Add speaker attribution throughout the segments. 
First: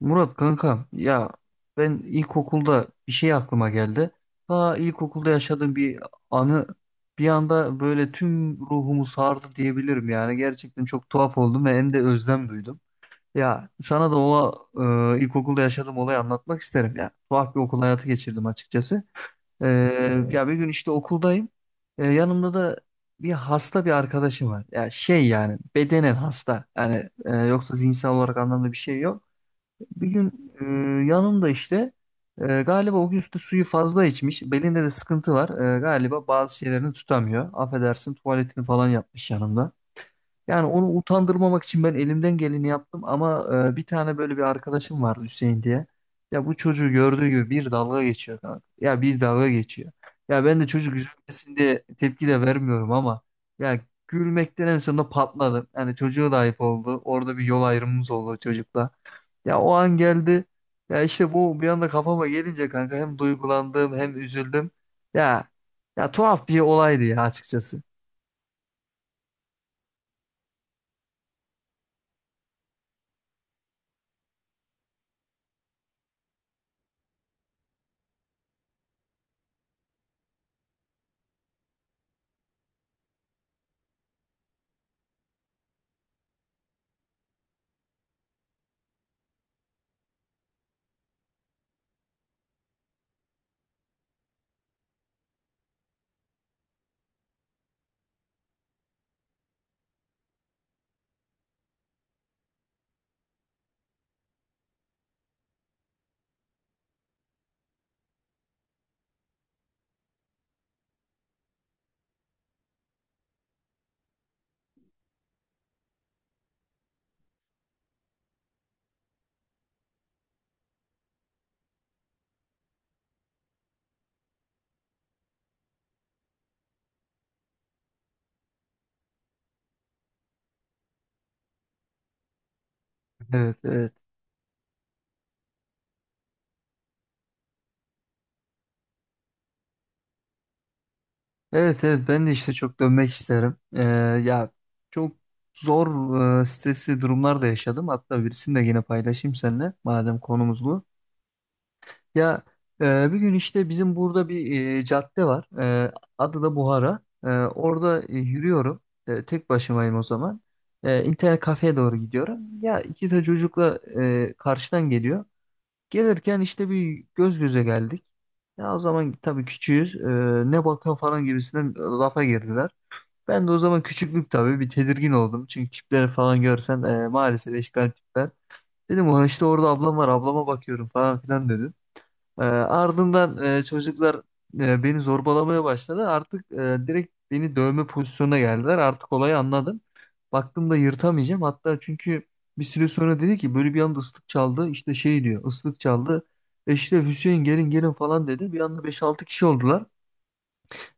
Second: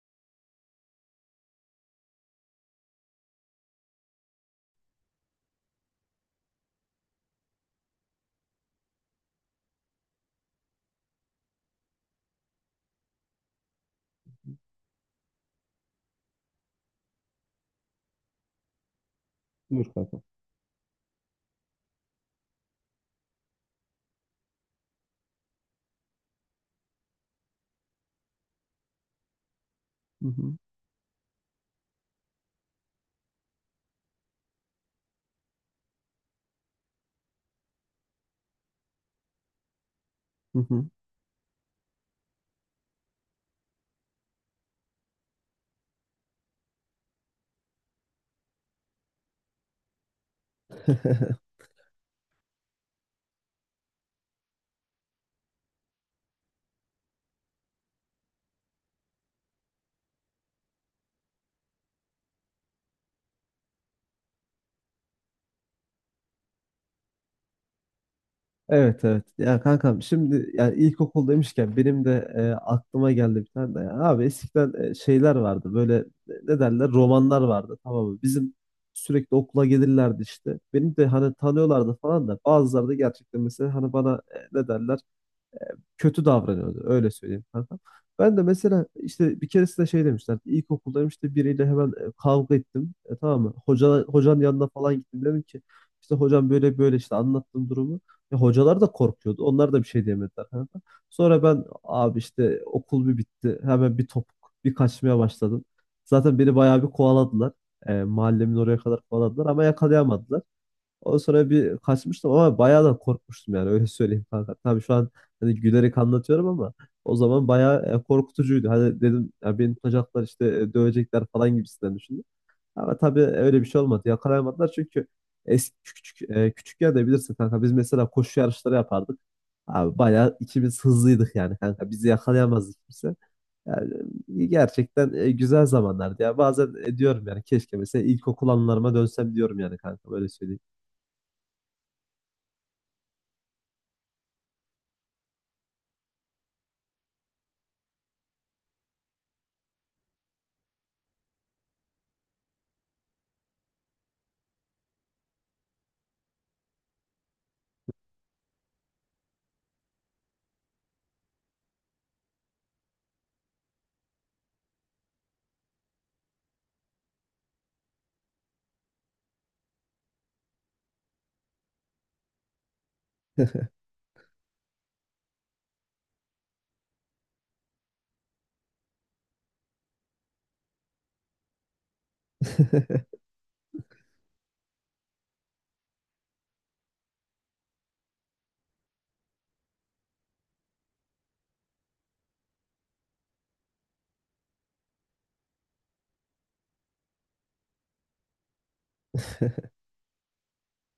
Speaker 1: Murat kankam ya ben ilkokulda bir şey aklıma geldi. Daha ilkokulda yaşadığım bir anı bir anda böyle tüm ruhumu sardı diyebilirim yani. Gerçekten çok tuhaf oldum ve hem de özlem duydum. Ya sana da o ilkokulda yaşadığım olayı anlatmak isterim ya. Tuhaf bir okul hayatı geçirdim açıkçası. Ee,
Speaker 2: Buyur kanka.
Speaker 1: Ya bir gün işte okuldayım. Yanımda da bir hasta bir arkadaşım var. Ya şey yani bedenen hasta. Yani yoksa zihinsel olarak anlamda bir şey yok. Bir
Speaker 2: Hı
Speaker 1: gün
Speaker 2: hı.
Speaker 1: yanımda işte galiba o gün işte suyu fazla içmiş. Belinde de sıkıntı var. Galiba bazı şeylerini tutamıyor. Affedersin tuvaletini falan yapmış yanımda.
Speaker 2: Hı
Speaker 1: Yani
Speaker 2: hı.
Speaker 1: onu utandırmamak için ben elimden geleni yaptım ama bir tane böyle bir arkadaşım vardı Hüseyin diye. Ya bu çocuğu gördüğü gibi bir dalga geçiyor kanka. Ya bir dalga geçiyor. Ya ben de çocuk üzülmesin diye tepki de vermiyorum ama ya gülmekten en sonunda patladım. Yani çocuğa da ayıp oldu. Orada bir yol ayrımımız oldu çocukla. Ya o an geldi. Ya işte bu bir anda kafama gelince kanka hem duygulandım hem üzüldüm. Ya ya tuhaf bir olaydı ya açıkçası.
Speaker 2: Evet evet. Ya kankam, şimdi yani ilkokul demişken benim de aklıma geldi bir tane de. Ya. Abi eskiden şeyler vardı böyle, ne derler, romanlar vardı, tamam mı? Bizim sürekli okula gelirlerdi işte. Beni de hani tanıyorlardı falan da bazıları da gerçekten mesela hani bana ne derler, kötü davranıyordu. Öyle söyleyeyim kanka. Ben de mesela işte bir keresinde şey demişler. İlkokuldayım işte, biriyle hemen kavga ettim. Tamam mı? Hocanın yanına falan gittim. Dedim ki işte hocam böyle böyle, işte anlattım durumu. Hocalar da korkuyordu. Onlar da bir şey diyemediler kanka. Sonra ben abi işte okul bir bitti. Hemen bir topuk bir kaçmaya başladım. Zaten beni bayağı bir kovaladılar. Mahallemin oraya kadar kovaladılar ama yakalayamadılar. Ondan sonra bir kaçmıştım ama bayağı da korkmuştum yani, öyle söyleyeyim kanka. Tabii şu an hani gülerek anlatıyorum ama o zaman bayağı korkutucuydu. Hani dedim ya, beni tutacaklar işte, dövecekler falan gibisinden düşündüm. Ama tabii öyle bir şey olmadı. Yakalayamadılar çünkü eski küçük yerde, bilirsin kanka, biz mesela koşu yarışları yapardık. Abi bayağı ikimiz hızlıydık yani kanka. Bizi yakalayamazdı kimse.
Speaker 1: Evet, evet.
Speaker 2: Yani gerçekten güzel zamanlardı ya. Bazen diyorum yani, keşke mesela ilkokul anılarıma dönsem diyorum yani kanka, böyle söyleyeyim.
Speaker 1: Evet, evet, ben de işte çok dönmek isterim. Ya çok zor stresli durumlar da yaşadım. Hatta birisini de yine paylaşayım seninle madem konumuz bu. Ya bir gün işte bizim burada bir cadde var. E, Adı da Buhara. Orada yürüyorum. Tek başımayım o zaman. İnternet kafeye doğru gidiyorum. Ya iki de çocukla karşıdan geliyor. Gelirken işte bir göz göze geldik. Ya o zaman tabii küçüğüz. Ne bakıyor falan gibisinden lafa girdiler. Ben de o zaman küçüklük tabii bir tedirgin oldum. Çünkü tipleri falan görsen maalesef eşkal tipler. Dedim, "Ulan işte orada ablam var, ablama bakıyorum falan filan." Ardından çocuklar beni zorbalamaya başladı. Artık direkt beni dövme pozisyonuna geldiler. Artık olayı anladım. Baktım da yırtamayacağım. Hatta çünkü bir süre sonra dedi ki, böyle bir anda ıslık çaldı. İşte şey diyor, ıslık çaldı. İşte Hüseyin, gelin gelin falan dedi. Bir anda beş altı kişi oldular.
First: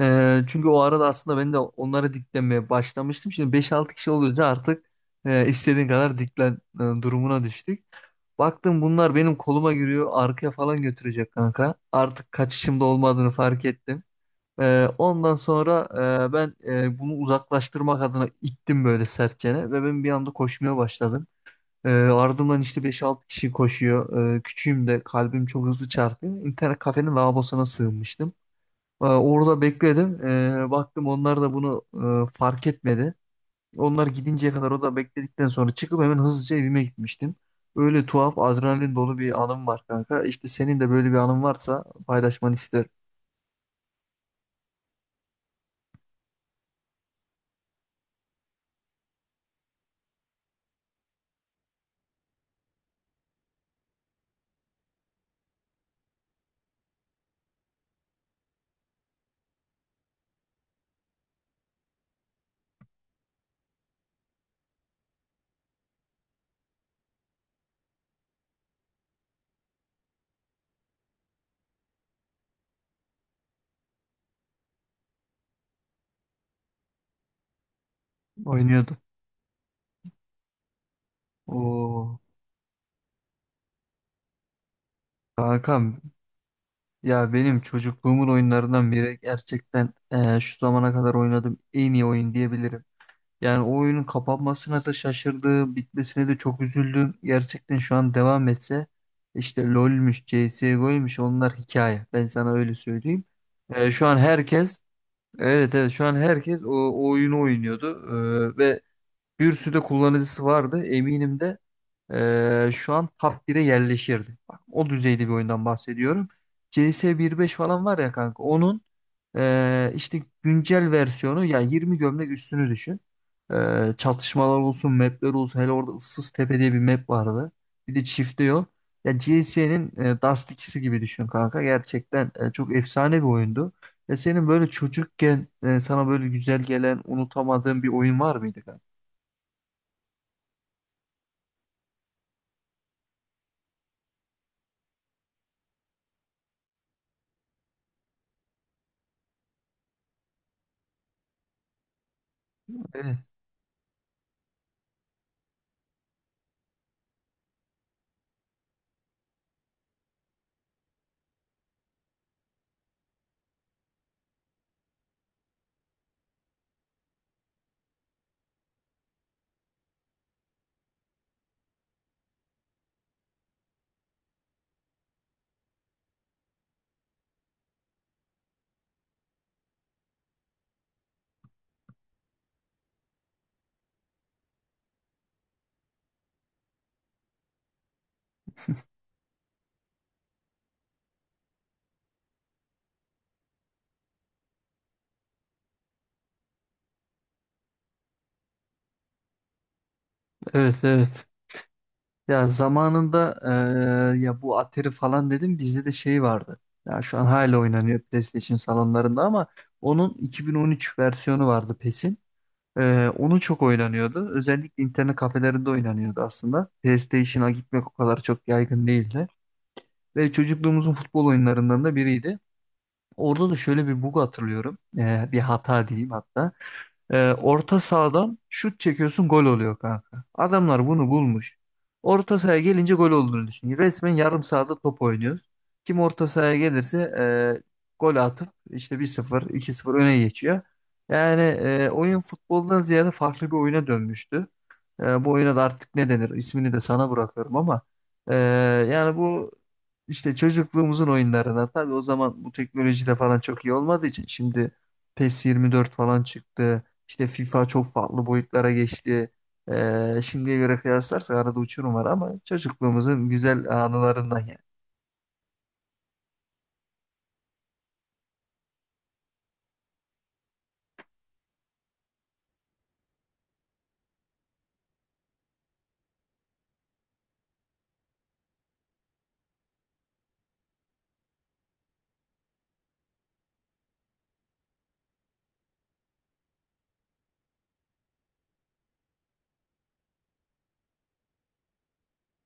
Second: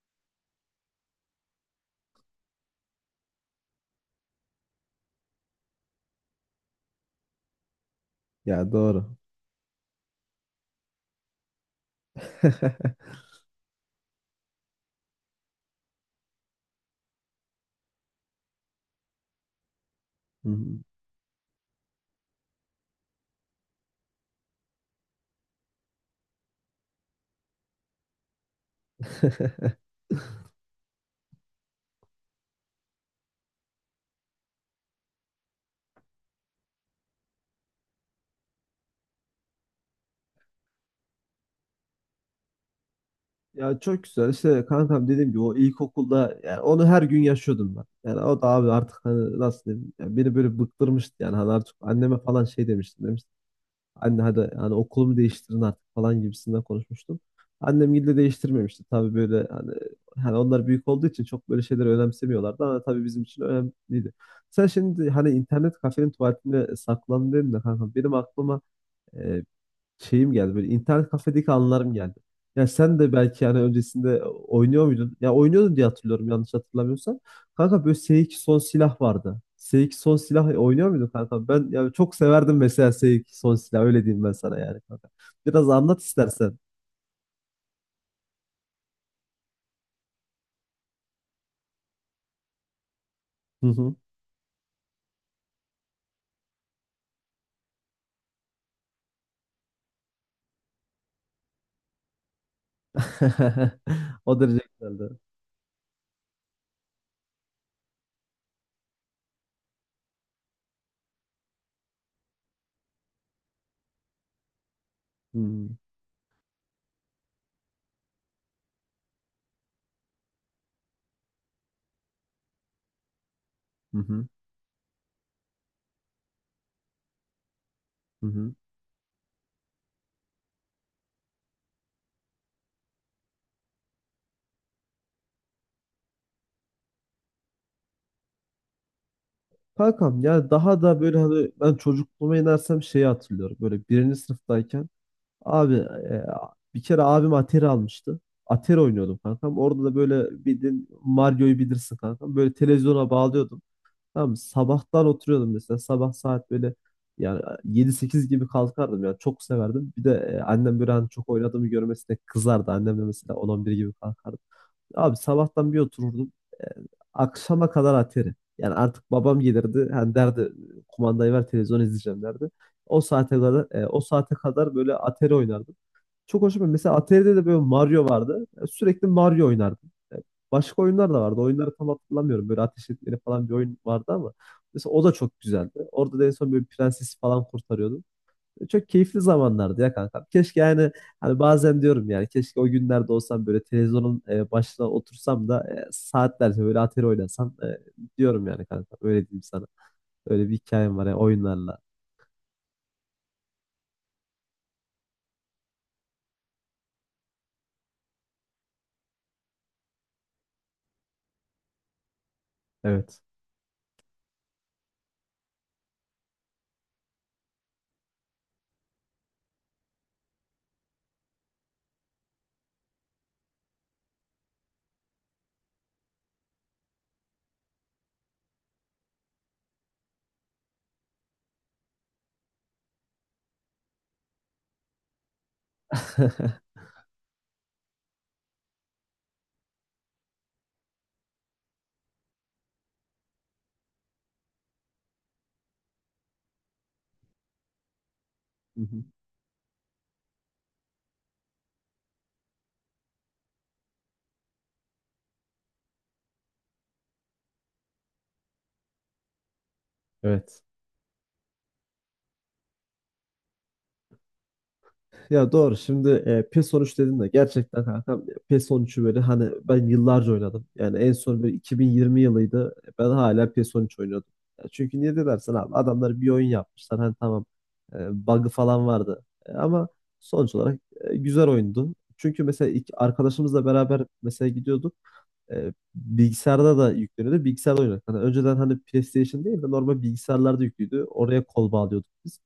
Speaker 1: Çünkü o arada aslında ben de onlara diklenmeye başlamıştım. Şimdi beş altı kişi olunca artık istediğin kadar diklen durumuna düştük.
Speaker 2: Ya
Speaker 1: Baktım bunlar
Speaker 2: doğru.
Speaker 1: benim koluma giriyor, arkaya falan götürecek kanka. Artık kaçışımda olmadığını fark ettim. Ondan sonra ben bunu uzaklaştırmak adına ittim böyle sertçene ve ben bir anda
Speaker 2: Hı hı.
Speaker 1: koşmaya başladım. Ardımdan işte beş altı kişi koşuyor. Küçüğüm de kalbim çok hızlı çarpıyor. İnternet kafenin lavabosuna sığınmıştım. Orada bekledim. Baktım onlar da bunu fark etmedi. Onlar gidinceye kadar o da bekledikten sonra çıkıp hemen hızlıca evime gitmiştim. Öyle tuhaf adrenalin dolu bir anım var kanka. İşte senin de böyle bir anın varsa paylaşmanı isterim.
Speaker 2: Ya çok güzel işte kankam, dediğim gibi o ilkokulda yani onu her gün yaşıyordum ben. Yani o da abi artık, hani nasıl diyeyim yani, beni böyle bıktırmıştı yani, hani artık anneme falan şey demiştim demiştim. Anne hadi, hani okulumu değiştirin artık falan gibisinden konuşmuştum. Annem gille değiştirmemişti tabii, böyle hani onlar büyük olduğu için çok böyle şeyleri önemsemiyorlardı ama tabii bizim için önemliydi. Sen şimdi hani internet kafenin tuvaletinde saklandın dedin de kankam, benim aklıma şeyim geldi, böyle internet kafedeki anılarım geldi. Ya sen de belki yani öncesinde oynuyor muydun? Ya oynuyordun diye hatırlıyorum, yanlış hatırlamıyorsam. Kanka böyle S2 son
Speaker 1: Oynuyordum.
Speaker 2: silah vardı. S2 son silah oynuyor muydun kanka? Ben ya çok
Speaker 1: Oo,
Speaker 2: severdim mesela S2 son silah, öyle diyeyim ben sana yani kanka. Biraz
Speaker 1: kankam
Speaker 2: anlat istersen.
Speaker 1: ya, benim çocukluğumun oyunlarından biri, gerçekten şu zamana kadar oynadığım en iyi oyun diyebilirim. Yani
Speaker 2: Hı
Speaker 1: o
Speaker 2: hı.
Speaker 1: oyunun kapanmasına da şaşırdım, bitmesine de çok üzüldüm. Gerçekten şu an devam etse işte LoL'müş, CS:GO'ymuş onlar hikaye. Ben sana öyle söyleyeyim. Şu an
Speaker 2: O derece
Speaker 1: herkes
Speaker 2: güzeldi.
Speaker 1: evet, evet, şu an herkes o oyunu oynuyordu. Ve bir sürü de kullanıcısı vardı. Eminim de şu an top 1'e yerleşirdi. Bak, o düzeyde bir
Speaker 2: Hı
Speaker 1: oyundan
Speaker 2: hı.
Speaker 1: bahsediyorum. CS beş falan var ya kanka, onun işte güncel versiyonu, yani 20 gömlek üstünü düşün.
Speaker 2: Hı hı.
Speaker 1: Çatışmalar olsun, mapler olsun. Hele orada ıssız tepe diye bir map vardı. Bir de
Speaker 2: Hı
Speaker 1: çifte
Speaker 2: hı.
Speaker 1: yol. Ya CS'nin Dust 2'si gibi düşün kanka. Gerçekten çok efsane bir oyundu. Ya senin böyle çocukken sana böyle güzel gelen, unutamadığın bir oyun var mıydı kanka?
Speaker 2: Kankam ya, daha da böyle hani ben çocukluğuma inersem şeyi hatırlıyorum. Böyle birinci sınıftayken abi, bir kere abim Atari almıştı. Atari oynuyordum kankam. Orada da böyle bildiğin Mario'yu bilirsin kankam. Böyle televizyona
Speaker 1: Evet,
Speaker 2: bağlıyordum. Tamam mı? Sabahtan oturuyordum mesela. Sabah saat böyle yani yedi sekiz gibi kalkardım yani çok severdim. Bir de annem, böyle hani çok oynadığımı görmesine kızardı. Annem de mesela 10-11 gibi kalkardı. Abi sabahtan bir otururdum. E, akşama kadar Atari. Yani artık babam gelirdi. Hani derdi, kumandayı ver, televizyon izleyeceğim derdi. O saate kadar böyle Atari oynardım. Çok hoşuma mesela Atari'de de böyle Mario vardı. Ya sürekli Mario oynardım. Ya başka oyunlar da vardı. Oyunları tam hatırlamıyorum. Böyle ateş etmeli falan bir oyun vardı ama mesela o da çok güzeldi. Orada da en son böyle prensesi falan kurtarıyordum. Çok keyifli zamanlardı ya kanka. Keşke yani, hani bazen diyorum yani keşke o günlerde olsam, böyle televizyonun başına otursam da saatlerce böyle Atari oynasam, diyorum yani kanka. Öyle diyeyim sana. Öyle bir
Speaker 1: evet,
Speaker 2: hikayem var ya
Speaker 1: evet.
Speaker 2: oyunlarla.
Speaker 1: Ya zamanında ya bu Atari falan dedim, bizde de şey vardı. Ya şu an hala oynanıyor PlayStation salonlarında ama onun 2013 versiyonu vardı PES'in.
Speaker 2: Evet.
Speaker 1: Onu çok oynanıyordu. Özellikle internet kafelerinde oynanıyordu aslında. PlayStation'a gitmek o kadar çok yaygın değildi. Ve çocukluğumuzun futbol oyunlarından da biriydi. Orada da şöyle bir bug hatırlıyorum. Bir hata diyeyim hatta. Orta sahadan şut çekiyorsun gol oluyor kanka. Adamlar bunu bulmuş. Orta sahaya gelince gol olduğunu düşün. Resmen yarım sahada top oynuyoruz. Kim orta sahaya gelirse gol atıp işte bir sıfır iki sıfır öne geçiyor. Yani oyun futboldan ziyade farklı bir oyuna dönmüştü. Bu oyuna da artık ne denir, ismini de sana bırakıyorum ama e,
Speaker 2: Hı hı.
Speaker 1: yani bu işte çocukluğumuzun oyunlarına, tabii o zaman bu teknoloji de falan çok iyi olmadığı için şimdi PES 24 falan çıktı. İşte FIFA çok farklı boyutlara geçti. Şimdiye
Speaker 2: Evet.
Speaker 1: göre kıyaslarsak arada uçurum var ama çocukluğumuzun güzel anılarından yani.
Speaker 2: Ya doğru, şimdi PES 13 dedin de gerçekten kankam, PES 13'ü böyle hani ben yıllarca oynadım. Yani en son böyle 2020 yılıydı. Ben hala PES 13 oynuyordum. Ya çünkü, niye de dersen, abi adamlar bir oyun yapmışlar, hani tamam bug'ı falan vardı. Ama sonuç olarak güzel oyundu. Çünkü mesela iki, arkadaşımızla beraber mesela gidiyorduk, bilgisayarda da yükleniyordu. Bilgisayarda oynuyorduk. Hani önceden hani PlayStation değil de normal bilgisayarlarda yüklüydü. Oraya kol bağlıyorduk biz.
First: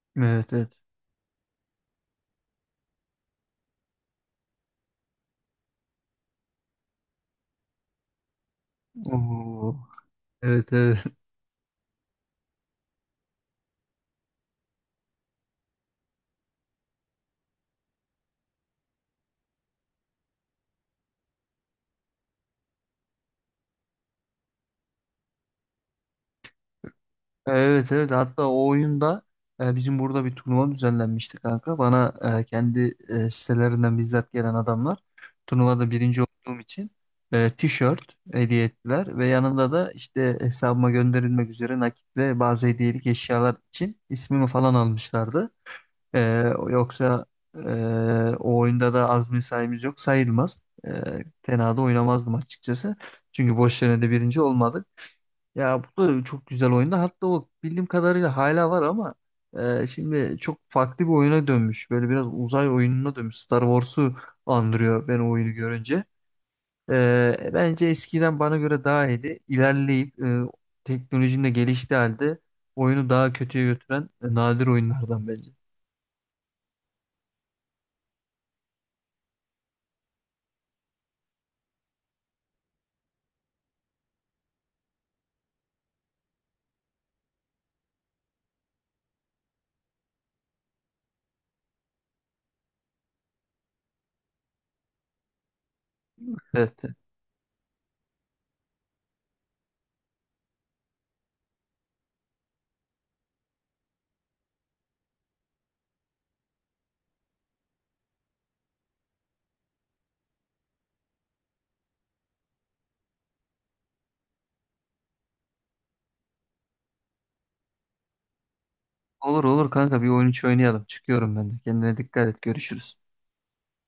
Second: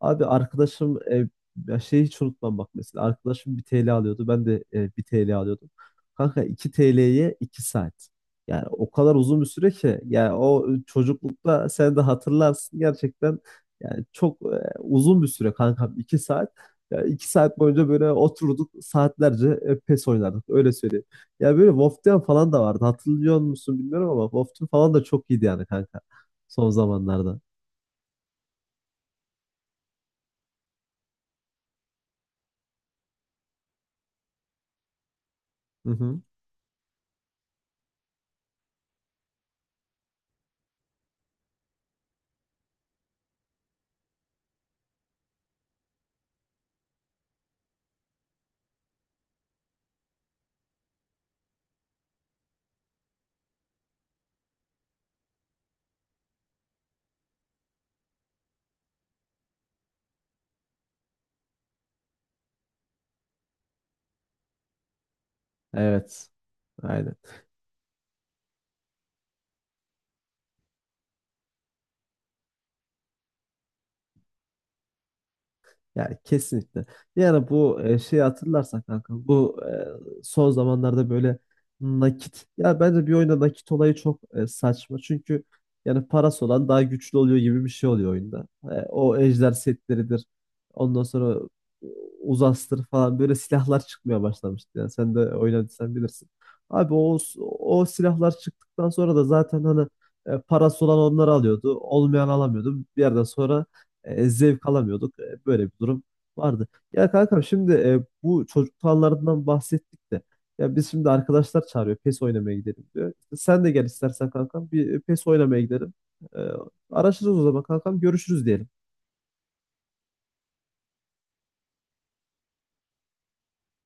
Speaker 2: Abi
Speaker 1: Evet, evet.
Speaker 2: arkadaşım, ya şeyi hiç unutmam, bak mesela. Arkadaşım bir TL alıyordu. Ben de bir TL alıyordum. Kanka 2 TL'ye 2 saat. Yani o kadar uzun bir süre
Speaker 1: Oo.
Speaker 2: ki yani, o
Speaker 1: Evet, evet.
Speaker 2: çocuklukta sen de hatırlarsın gerçekten, yani çok uzun bir süre kankam, 2 saat. Ya 2 saat boyunca böyle oturduk, saatlerce PES oynardık, öyle söyleyeyim. Ya böyle Wolfteam falan da vardı. Hatırlıyor musun bilmiyorum ama Wolfteam falan da çok iyiydi yani kanka. Son zamanlarda.
Speaker 1: Evet, evet, hatta o oyunda bizim burada bir turnuva düzenlenmişti kanka. Bana kendi sitelerinden bizzat gelen adamlar,
Speaker 2: Hı
Speaker 1: turnuvada
Speaker 2: hı.
Speaker 1: birinci olduğum için tişört hediye ettiler ve yanında da işte hesabıma gönderilmek üzere nakit ve bazı hediyelik eşyalar için ismimi falan almışlardı. Ee, Yoksa e, o oyunda da az mesaimiz yok sayılmaz. Tenada oynamazdım açıkçası. Çünkü boş yerine de birinci olmadık. Ya bu da çok güzel oyunda. Hatta o bildiğim kadarıyla hala var ama şimdi çok farklı bir oyuna dönmüş. Böyle biraz uzay oyununa dönmüş. Star Wars'u andırıyor ben o oyunu görünce.
Speaker 2: Evet. Aynen.
Speaker 1: Bence eskiden bana göre daha iyiydi. İlerleyip teknolojinin de geliştiği halde oyunu daha kötüye götüren nadir oyunlardan bence.
Speaker 2: Yani kesinlikle. Yani bu şeyi hatırlarsan kanka, bu son zamanlarda böyle nakit, ya bence bir oyunda nakit olayı çok saçma. Çünkü yani parası olan daha güçlü oluyor gibi bir şey oluyor oyunda. O ejder setleridir. Ondan sonra e, uzastır falan böyle silahlar çıkmaya başlamıştı. Yani sen de oynadıysan bilirsin.
Speaker 1: Evet.
Speaker 2: Abi o silahlar çıktıktan sonra da zaten hani parası olan onları alıyordu. Olmayan alamıyordu. Bir yerden sonra zevk alamıyorduk. Böyle bir durum vardı. Ya kankam, şimdi bu çocuklarından bahsettik de, ya biz şimdi, arkadaşlar çağırıyor PES oynamaya gidelim diyor. İşte sen de gel istersen kankam, bir PES oynamaya gidelim. E, araşırız o zaman kankam, görüşürüz diyelim.
Speaker 1: Olur olur kanka, bir oyun içi oynayalım. Çıkıyorum ben de. Kendine dikkat et. Görüşürüz.